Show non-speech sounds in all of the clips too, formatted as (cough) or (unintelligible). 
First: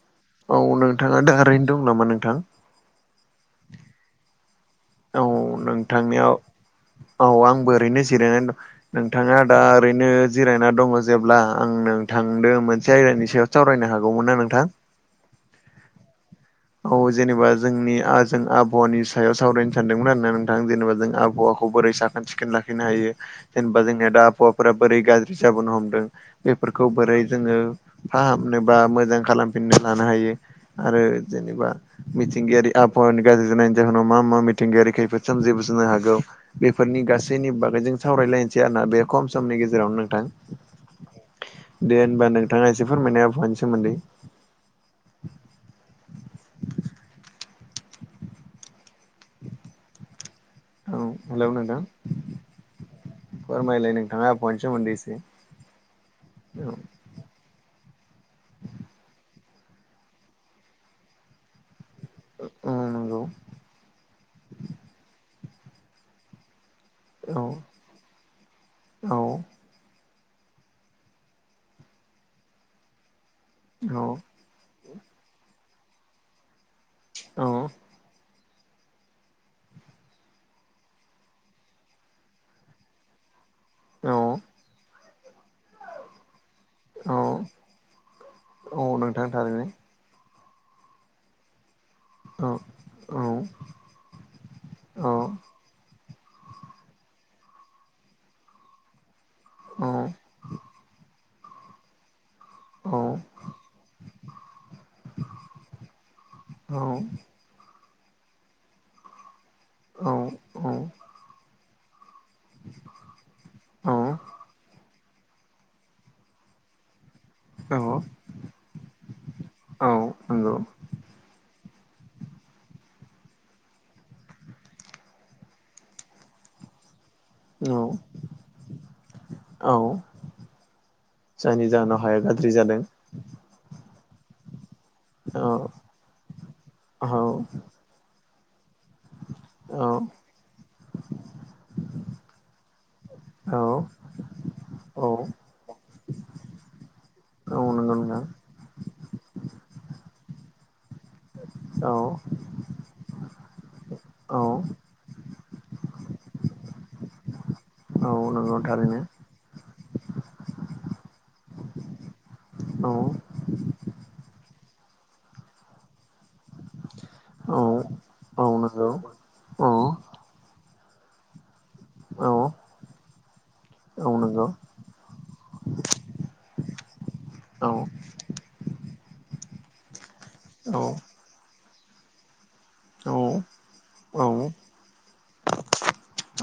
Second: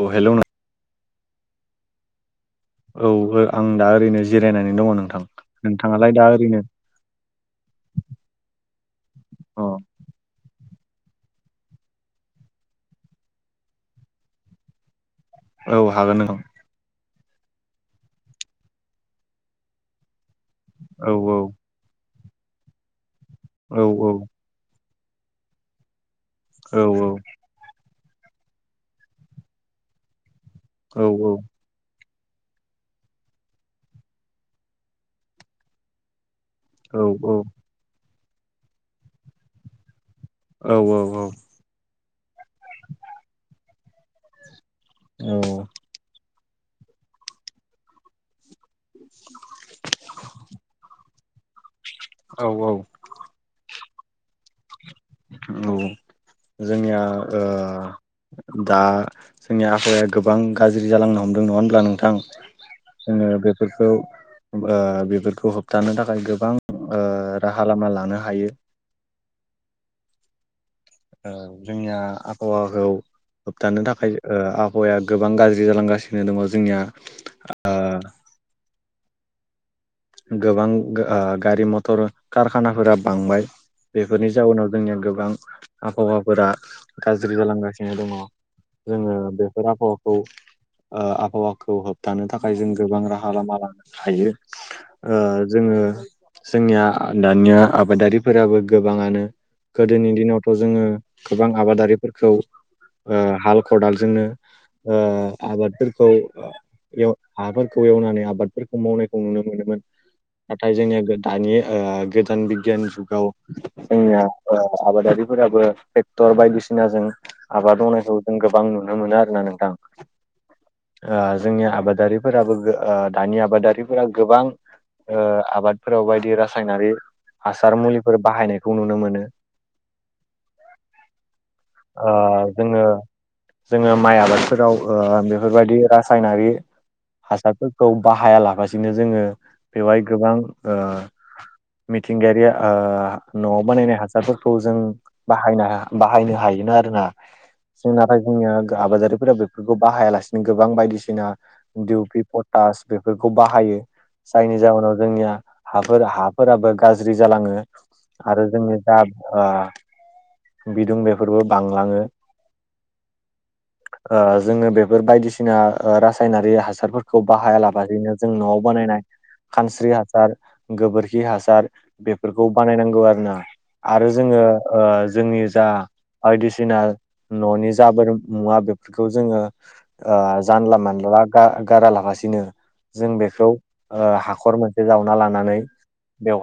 अ hello नों औ नोंथाङा दा ओरैनो दं नामा नोंथां औ आं दा ओरैनो जिरायनानै दङ नोंथां औ नोंथाङालाय दा नोंथांनियाव ओरैनो औ आंबो ओरैनो जिरायनानै दं नोंथाङा दा अ ओरैनो जिरायना दङ जेब्ला आं नोंथांदों मोनसे आयदानि सायाव सावरायनो हागौमोन ना नोंथां औ हागोन औ औ जेनेबा जोंनि जों आबहावानि सायाव सावरायनो सानदोंमोन आरो ना नोंथां जेनेबा जों औ औ आबहावा खौ बोरै साखोन सिखोन लाखिनो हायो जेनेबा औ औ जोंनिया दा आबहावाफोरा बोरै गाज्रि जाबोनो हमदों औ बेफोरखौ बोरै जोङो फाहामनो बा मोजां खालामफिननो लानो हायो औ आरो औ एबा मिथिंगायारि आबहावानि गाज्रि जानायनि जाहोनाव मा मा मिथिंगायारि खैफोद सोमजिबोजिनो हागौ बेफोरनि औ गासैनि बागैजों सावरायलायनोसै आर ना बे खम समनि गेजेरावनो नोंथां औ औ औ दे होमबा नोंथाङा एसे फोरमायना हो आबहानि सोमोन्दै औ औ हेलौ नोंथां औ औ फोरमायलाय नोंथाङा आबहानि सोमौन्दै औ जोंनिया ओ दा जोंनि आहावाया गोबां गाज्रि जालांनो हमदों नङा होनब्ला नों थां औ नंगौ जोङो बेफोरखौ बेफोरखौ होबथानो थाखाय गोबां ओ औ राहा लामा लानो हायो औ ओ जोंनिया आबहावाखौ होबथानो औ थाखाय ओ आ फावाया गोबां गाज्रि जालांगासिनो दङ जोंनिया औ गोबां ओ गारि मथर कारखानाफोरा बांबाय। औ बेफोरनि जाउोनाव जोंनिया गोबां आबहावाफोरा औ गाज्रि जालांगासिनो दङ औ जोंङो नोंथां थारैनो बेफोर आबहावा ओ आबहावाखौ होबथानो औ थाखाय जों गोबां औ राहा लामा लनो हायो। औ ओ जोंङो जोंनिया दानिया आबादारिफोराबो गोबाङानो औ गोदोनि दिनावथ' जोङो गोबां आबादारिफोरखौ औ ओ हाल खदालजोंनो ओ आबादफोरखौ एव हाफोरखौ एवनानै आबादफोरखौ मावनायखौ नुनो मोनोमोन औ नाथाय जोंनिया दानि गोदान बिगियान जुगाव जोंनिया आबादारिफोराबो ट्रेक्टर बायदिसिनाजों औ आबाद मावनायखौ जों गोबां नुनो मोनो आरोोना नोंथां। औ नंगौ ओ जोंनि आबादारिफोराबो ओ दानि आबादारिफोरा गोबां ओ आबादफोराव बायदि रासायनारि औ हासार मुलिफोर बाहायनायखौ नुनो मोनो। औ जायनि जाहोनाव हाया गाज्रि जादों। जोंङो माइ आबादफोराव औ बेफोरबायदि रासायनारि औ हासारफोर खौ बाहाया लागासिनो जोंङो औ बेवहाय गोबां ओ मिथिंगायारिया ओ औ न'आव बानायनाय हासारफोरखौ जों औ बाहायनो बाहायना हायोना आरोना। जों नंगौ नाथाय नोंथां जोंनिया आबादारिफोरा बेफोरखौ बाहायालासिनो गोबां बायदिसिना औ दिडउ पि पटास बेफोरखौ बाहायो। औ जायनि जाहोनाव जोंनिया हाफोर हाफोराबो गाज्रि जालाङो औ आरो नंगौ जोंनि थारैनो जा ओ बिदुं बेफोरबो बांलाङो। औ ओ जोंङो बेफोर बायदिसिना रासायनारि हासारफोरखौ औ बाहायालाबायनो जों औ न'आव नंगौ बानायनाय औ खानस्रि हासार गोबोरखि हासार औ बेफोरखौ बानायनांगौ आरो ना आरो औ जोंङो नंगौ ओ जोंनि जा बायदिसिना न'नि औ जाबोर मुवा बेफोरखौ जोंङो ओ औ जानला मानला गारा लागासिनो औ जों बेखौ ओ औ हाखर मोनसे जावना लानानै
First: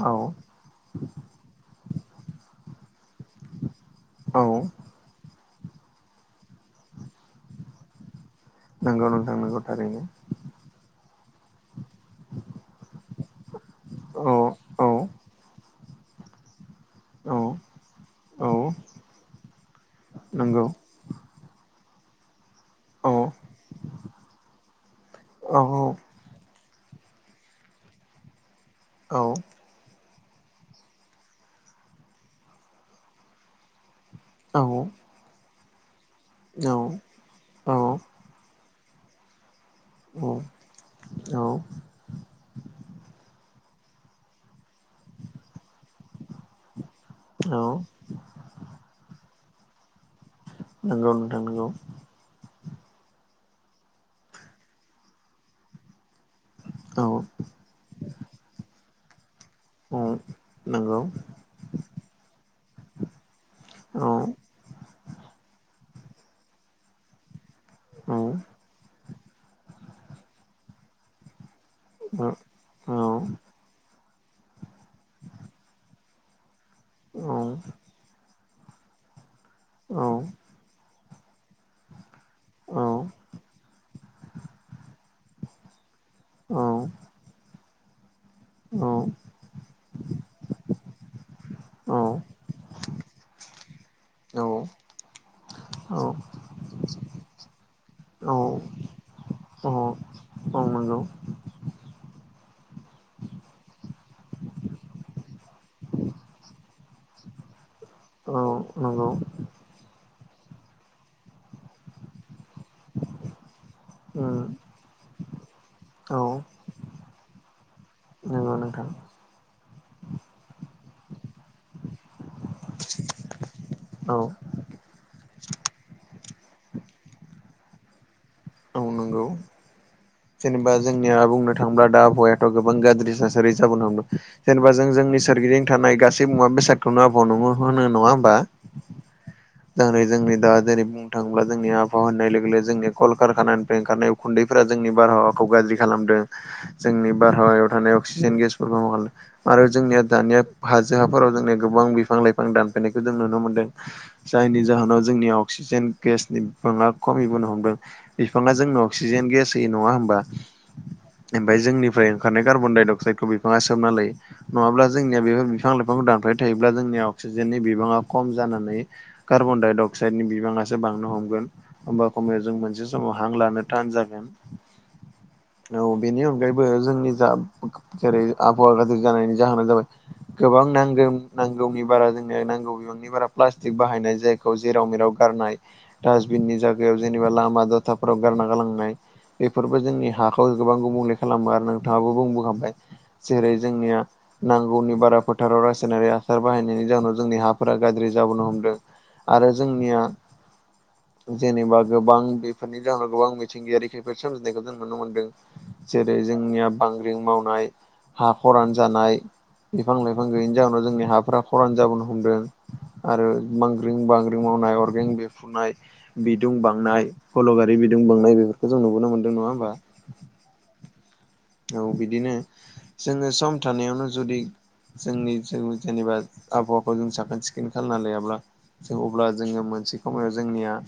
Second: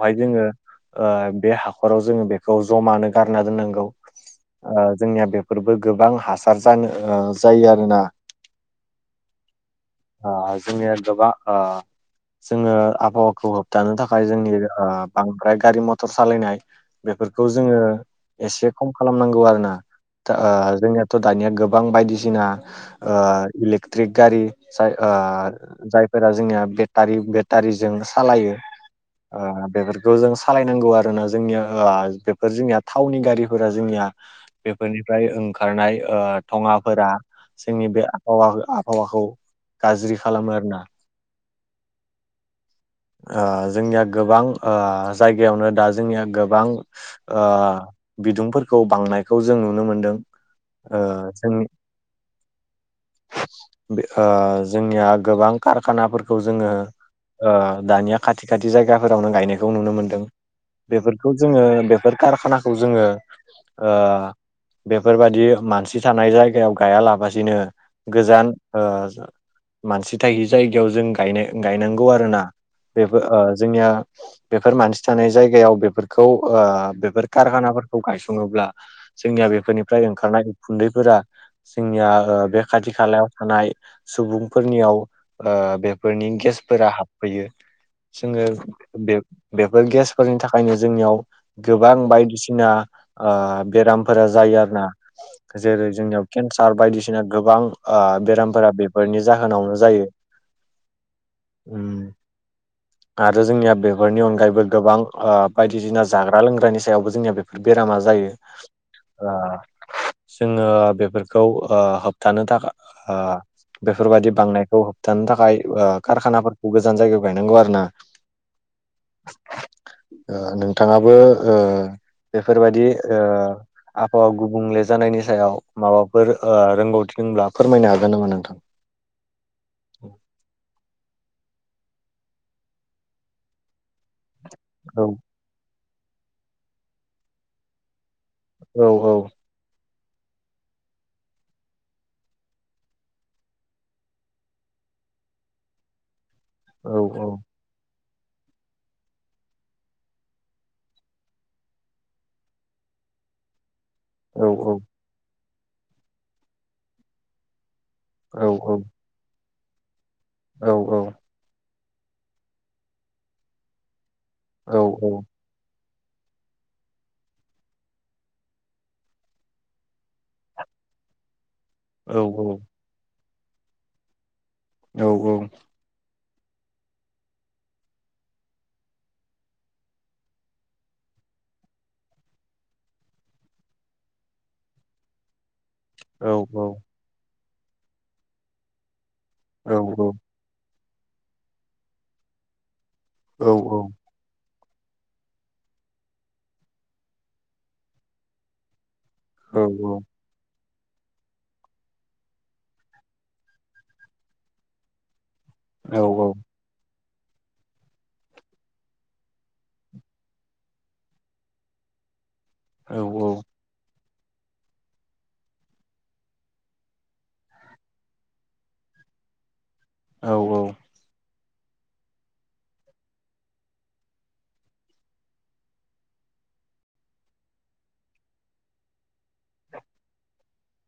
औ जोंङो ओ बे हाखराव जोङो बेखौ जमानो गारना दोननांगौ। औ ओ जोंनिया बेफोरबो गोबां हासार जानो जायो आरोना। नगौ नोंथांनांगौ थारैनो ओ जोंनिया गोबा ओ जोंङो आबहावाखौ होबथानो औ थाखाय जोंनि औ बांद्राय गारि मथर सालायनाय औ बेफोरखौ जोंङो औ एसे खम खालामनांगौ आरोना नंगौ ओ जोंनिया थ' दानिया गोबां बायदिसिना औ ओ इलेकट्रिक गारिय जाय ओ औ जायफोरा जोंनिया बे बेटारि बेटारिजों सालायो औ ओ बेफोरखौ जों सालायनांगौ आरोना जोंनिया आ बेफोर जोंनिया थावनि गारिफोरा जोंनिया बेफोरनिफ्राय ओंखारनाय ओ औ धङाफोरा जोंनि बे आबहावा आबहावाखौ गाज्रि औ खालामो आर ना। औ ओ जोंनिया गोबां जायगायावनो दा जोंनिया गोबां ओ औ बिदुंफोरखौ बांनायखौ जों नुनो मोनदों ओ नंगौ नोंथां नंगौ जोंनि ओ जोंनिया गोबां कारखानाफोरखौ जोंङो औ ओ दानिया खाथि खाथि जायगाफोरावनो गायनो बे खौ नुनो औ मोनदों नंगौ बेफोरखौ जोङो बेफोर कारखानाखौ जोङो ओ औ बेफोरबायदि मानसि थानाय जायगायाव गायालाबसिनो औ गोजान ओ मानसि थायि जायगायाव जों गायनांगौ आरो ना औ बेफोर ओ जोंनिया बेफोर मानसि थानाय जायगायाव बेफोरखौ ओ बेफोर औ कारखानाफोरखौ गायसङोब्ला जोंनिया औ बेफोरनिफ्राय ओंखारनाय उखुन्दैफोरा जोंनिया ओ बे औ खाथि औ खालायाव थानाय सुबुंफोरनियाव ओ बे फोरनि नंगौ गेसफोरा हाबफैयो। जोंङो बे औ बेफोर गेसफोरनि थाखायनो जोंनियाव गोबां नंगौ बायदिसिना ओ बेरामफोरा जायो आर ना जेरै जोंनियाव केन्सार बायदिसिना गोबां ओबेरामफोरा बेफोरनि जाहोनावनो जायो। औ नंगौ उम (inaudible) आरो जोंनिया बेफोरनि अनगायैबो गोबां ओ बायदिसिना जाग्रा लोंग्रानि सायावबो जोंनिया बे बेरामा जायो। ओ जोङो बेफोरखौ ओ होबथानो थाखाय ओ बेफोरबायदि बांनायखौ होबथानो थाखाय ओ औ खारखानाफोरखौ गोजान जायगायाव गायनांगौ आरो ना। नंगौ नोंथां। (inaudible) ओ नोंथाङाबो ओ बेफोरबायदि ओ औ आबहावा गुबुंलेेजानायनि सायाव माबाफोर रोंगौथि दंब्ला फोरमायनो हागोन नामा नोंथां? औ नंगौ। जेनेबा जोंनिया बुंनो थाङोब्ला दा आबहावायाथ' गोबां गाज्रि थासारि जाबोनो हमदों। जेनेबा जों औ जोंनि सोरगिदिं थानाय गासै मुवा बेसादखौनो आबहावा नङा होनो नङा होमबा। औ औ दिनै जोंनि दा जेरै बुंनो थाङोब्ला जोंनि आबहावा होननाय लोगो लोगो जोंनि कलखारखाना निफ्राइ ओंखारनाय उखुन्दैफोरा जोंनि बारहावाखौ गाज्रि खालामदों औ जोंनि औ बारहावायाव थानायाव अक्सिजेन गेस आरो जोंनिया दानिया हाजो हाफोराव जोंनिया गोबां बिफां लाइफां दानफायनायखौ जों नुनो मोनदों। जायनि जाहोनाव जोंनि अक्सिजेन गेसनि बिबाङा खमिबोनो हमदों औ बिफाङा जोंनो अक्सि जेन गेस होयो नङा होमबा। औ औ ओमफ्राय जोंनिफ्राय ओंखारनाय कार्बन डाइ अक्साइदखौ बिफाङा सोबना लायो नङाब्ला जोंनिया औ बेफोर बिफां लाइफांखौ दानफायबाय थायोब्ला जोंनि अक्सिजेननि बिबाङा खम जानानै कार्बन डाइ अक्साइडनि बिबाङासो बांनो हमगोन। होमब्ला एखमबाया जों औ मोनसे समाव हां लानो थान जागोन। औ औ औ बेनि अनगायैबो जोंनि जा जेरै आबहावा गाज्रि जानायनि जाहोना जाबाय गोबां नांगौ नांगौनि बारा जोंनो नांगौनि नांगौनि बारा प्लास्टिक बाहायनाय जायखौ जेराव मेराव गारनाय दासबिननि जायगायाव जेनेबा लामा दथाफोराव गारना गालांनाय बेफोरबो जोंनि हा गोबां गुबुंले खालामो आरो नोंथाङाबो बुंबोखांबाय जेरै जोंनिया नांगौनि बारा फोथाराव रासायनारि हासार बाहायनायनि जाहोनाव जोंनि हाफोरा गाज्रि जाबोनो हमदों। आरो जोंनिया जेनेबा गोबां बे बेफोरनि जाहोनाव गोबां मिथिंगायारि खैफोद सोमजिनायखौ जों नुनो मोनदों जेरै जोंनिया बांग्रि मावनाय हा खरान जानाय बिफां लाइफां गैयैनि जाहोनाव जोंनि हाफोरा खरान जाबोनो हमदों। आरो मांग्रिं बांग्रि मावनाय अरगें बेरफ्रुनाय बिदुं बांनाय सल' गारि बिदुं बांनाय बेफोरखौ जों नुबोन मोनदों नङा होमबा औ औ औ बिदिनो जोङो सम थानायावनो जुदि जोंनि जों जेनेबा आबहावाखौ जों साखोन सिखोन खालामना लायाब्ला जों अब्ला जोङो मोनसे खामानियाव जोंनिया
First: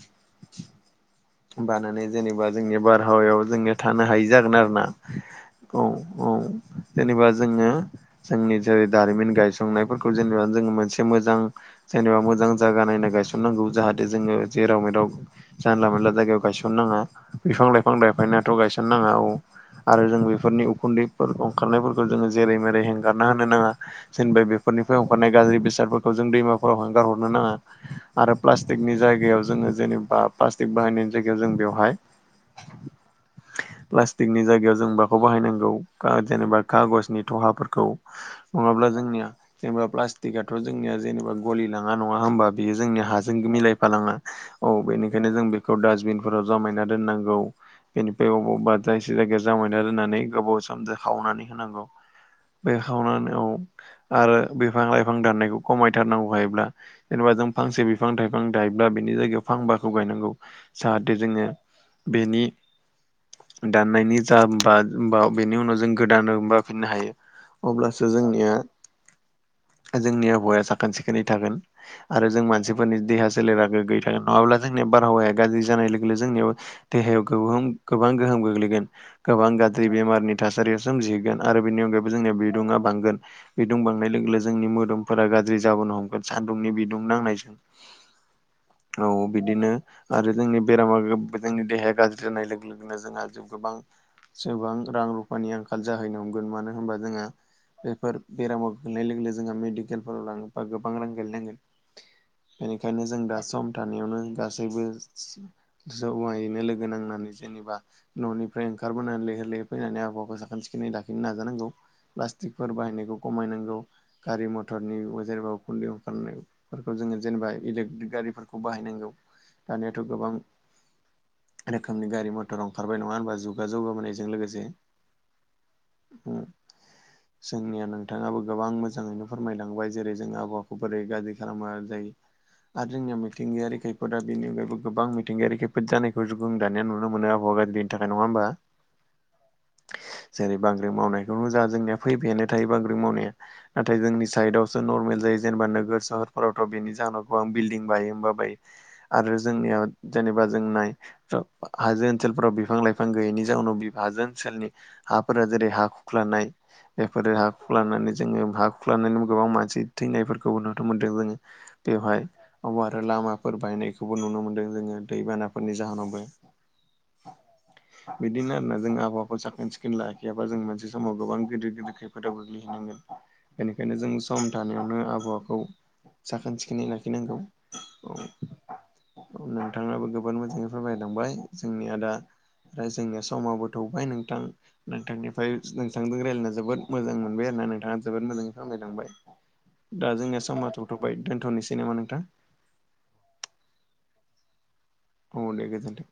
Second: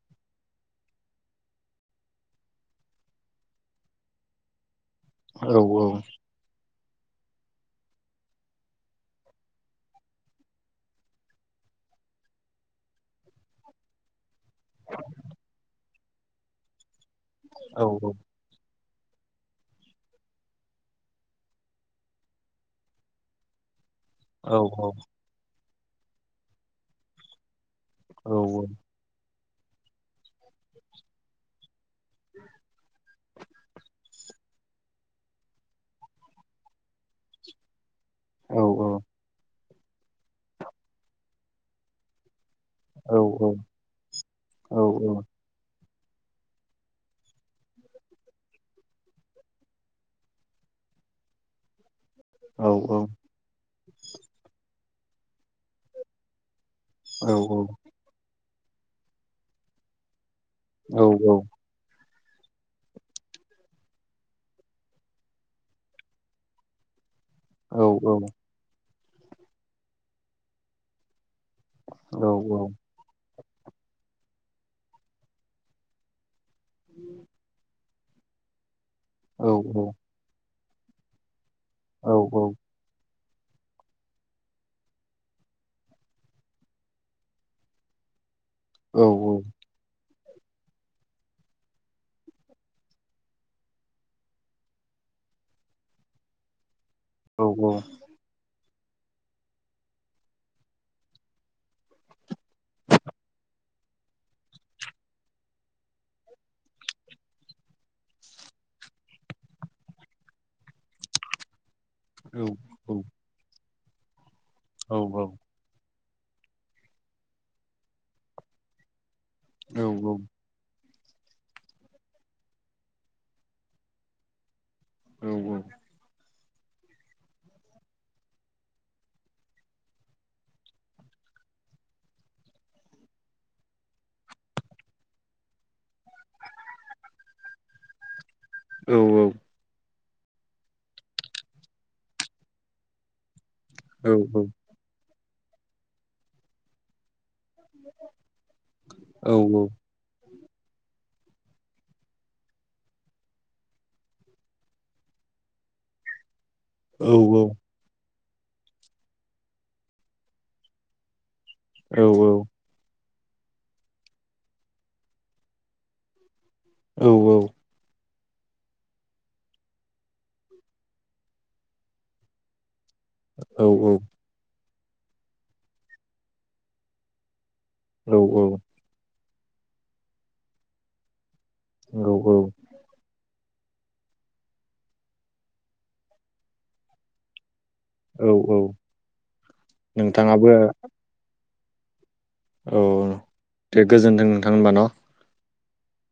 बानानै जेनेबा जोंनि बारहावायाव जोङो थानो हायि जागोन आरोना। औ औ जेनेबा जोङो जोंनि जेरै दारिमिन गायसंनायफोरखौ जेनेबा जोंङो मोनसे मोजां जेनेबा मोजां जायगा नायनो गायसननांगौ जाहाथे जोङो जेराव मेराव जानला मोनानला जायगायाव गायसनो नाङा बिफां लाइफां लाइफांगैयैयावथ' गायसनो नाङा औ आरो जों बे फोरनि उखुन्दैफोर ओंखारनायफोरखौ जोङो जेरै मेरै हेंगारना होनो नाङा जेनबा बेफोरनिफ्राय ओंखारनाय गाज्रि बेसादफोरखौ जों दैमाफोराव गारहरनो नाङा आरो प्लास्टिकनि जायगायाव जोङो जेनेबा प्लास्टिक बाहायनायनि जायगायाव जों बेवहाय प्लास्टिकनि जायगायाव जों बाखौ बाहायनांगौ जेनेबा खागसनि थहाफोरखौ नङाब्ला जोंनिया जेनेबा प्लास्टिकआथ' जोंनिया जेनेबा गलि लाङा नङा होमबा बियो जोंनि हाजों मिलायफालाङा औ बेनिखायनो जों बे खौ दासबिन फोराव जमायना दोननांगौ बेनिफ्राय अबावबा जाय दोननानै गोबाव सम खावनानै होनांगौ बे खावनानै औ आरो बिफां लाइफां दाननायखौ खमायथारनांगौ हायोब्ला जेनेबा जों फांसे बि फां थायफां गायोब्ला बेनि जायगायाव फांबाखौ गायनांगौ जाहाथे जोङो बेनि दाननायनि जा बा बा बेनि उनाव जों गोदानो मोनबाफिननो हायो अब्लासो जोंनिया जोंनि आबहावाया साखोन सिखोनै थागोन आरो जों मानसिफोरनि देहा सोलेरा गोगैयै थागोन नङाब्ला जोंनि बारहावाया गाज्रि जानाय लोगो लोगो जोंनियाव देहायाव गोबां गोहोम गोग्लैगोन गोबां गाज्रि बेमारनि थासारियाव सोमजिहैगोन आरो बेनि अनगायैबो जोंनिया बिदुंआ बांगोन बिदुं बांनाय लोगो लोगो जोंनि मोदोमफोरा गाज्रि जाबोनो हमगोन सान्दुंनि बिदुं नांनायजों औ बिदिनो आरो जोंनि बेरामा जोंनि देहाया गाज्रि जानाय लोगो लोगोनो जोंहा गोबां जोबां रां रुफानि आंखाल जाहैनो हमगोन मानो होनबा जोंहा औ औ बेफोर बेरामाव गोग्लैनाय लोगो लोगो जोंहा मेडिकेलफोराव लाङोबा गोबां रां गेलनांगोन बेनिखायनो जों दा सम थानायावनो गासैबो जमायैनो लोगो नांनानै जेनेबा न'नि फ्राय ओंखारबोनानै लैहोर लैहोर फैनानै आबहावाखौ साखोन सिखोनै लाखिनो नाजानांगौ प्लास्टिकफोर बाहायनायखौ खमायनांगौ गारि मथरनि अ जेनेबा उखुन्दै औ (unintelligible) फोरखौ जोङो जेनेबा इलेक्ट्रिक गारिफोरखौ बाहायनांगौ दानियाथ' गोबां रोखोमनि गारि मथर ओंखारबाय नङा होनबा जुगा जौगाबोनायजों लोगोसे औ औ ओम जोंनिया नोंथाङाबो गोबां मोजाङैनो फोरमायलांबाय जेरै जों आबहावाखौ बोरै गाज्रि खालामा जायो आरो जोंनि मिथिंगायारि खैफोा बेनि अनगायबो गोबां मिथिंगायारि खैफोद जानायखौ जुगो दानिया नुनो मोनो आबहाआ (unintelligible) बेनि थाखाय नङा होमबा औ औ जेरै बांग्रिं मावनायखौनो जा जोंनिया फैबायानो थायो बांग्र्रि मावनाया नाथाय जोंनि साइदआवसो नर्मेल जायो जेनेबा नोगोर सहरफोरावथ' बेनि जाहोनाव गोबां बिल्डिं बायो होमबा बायो आरो जोंनिया जेनेबा जों नाय हाजो ओनसोलफोराव बिफां लाइफां बिफां गैयैनि जाउनाव बि हाजो ओनसोलनि हाफोरा जेरै हा खुख्लानाय बेफोरो हा लानानै जोङो हा खुरख्लानानै गोबां मानसि थैनायफोरखौबो नुनो मोनदों जोङो बेवहाय। अबबा आरो लामाफोर बायनायखौबो नुनो मोन्दों जोङो दैबानाफोरनि जाहोनावबो। औ औ। बिदिनो आरोना जों आबावा साखोन सिखोन लाायखियाबा जों मोनसे समाव गोबां गदिर गिदिर खैफोदाव गोग्लैहैनांगोन। बेनिखायनो जों सम थानायावनो आबहावाखौ साखोन सिखोनै लाखिनांगौ। औ औ नोंथाङाबो गोबां मोजांयै फोरयमायलांबाय जोंनिआ दा आरो जोंनिया समावाबो थौबाय नोंथां नोंथांनिफ्राय नोंथांजों रायलायना जोबोद मोजां मोनबाय आरो ना नोंथाङा जोबोद मोजाङै फोरलायलांबाय दा जोंनिया समा थ'थ'बाय दोनथ'नोसै नामा नोंथां औ दे गोजोन्थों नोंथां होनबा न' औ दे गोजोन्थों।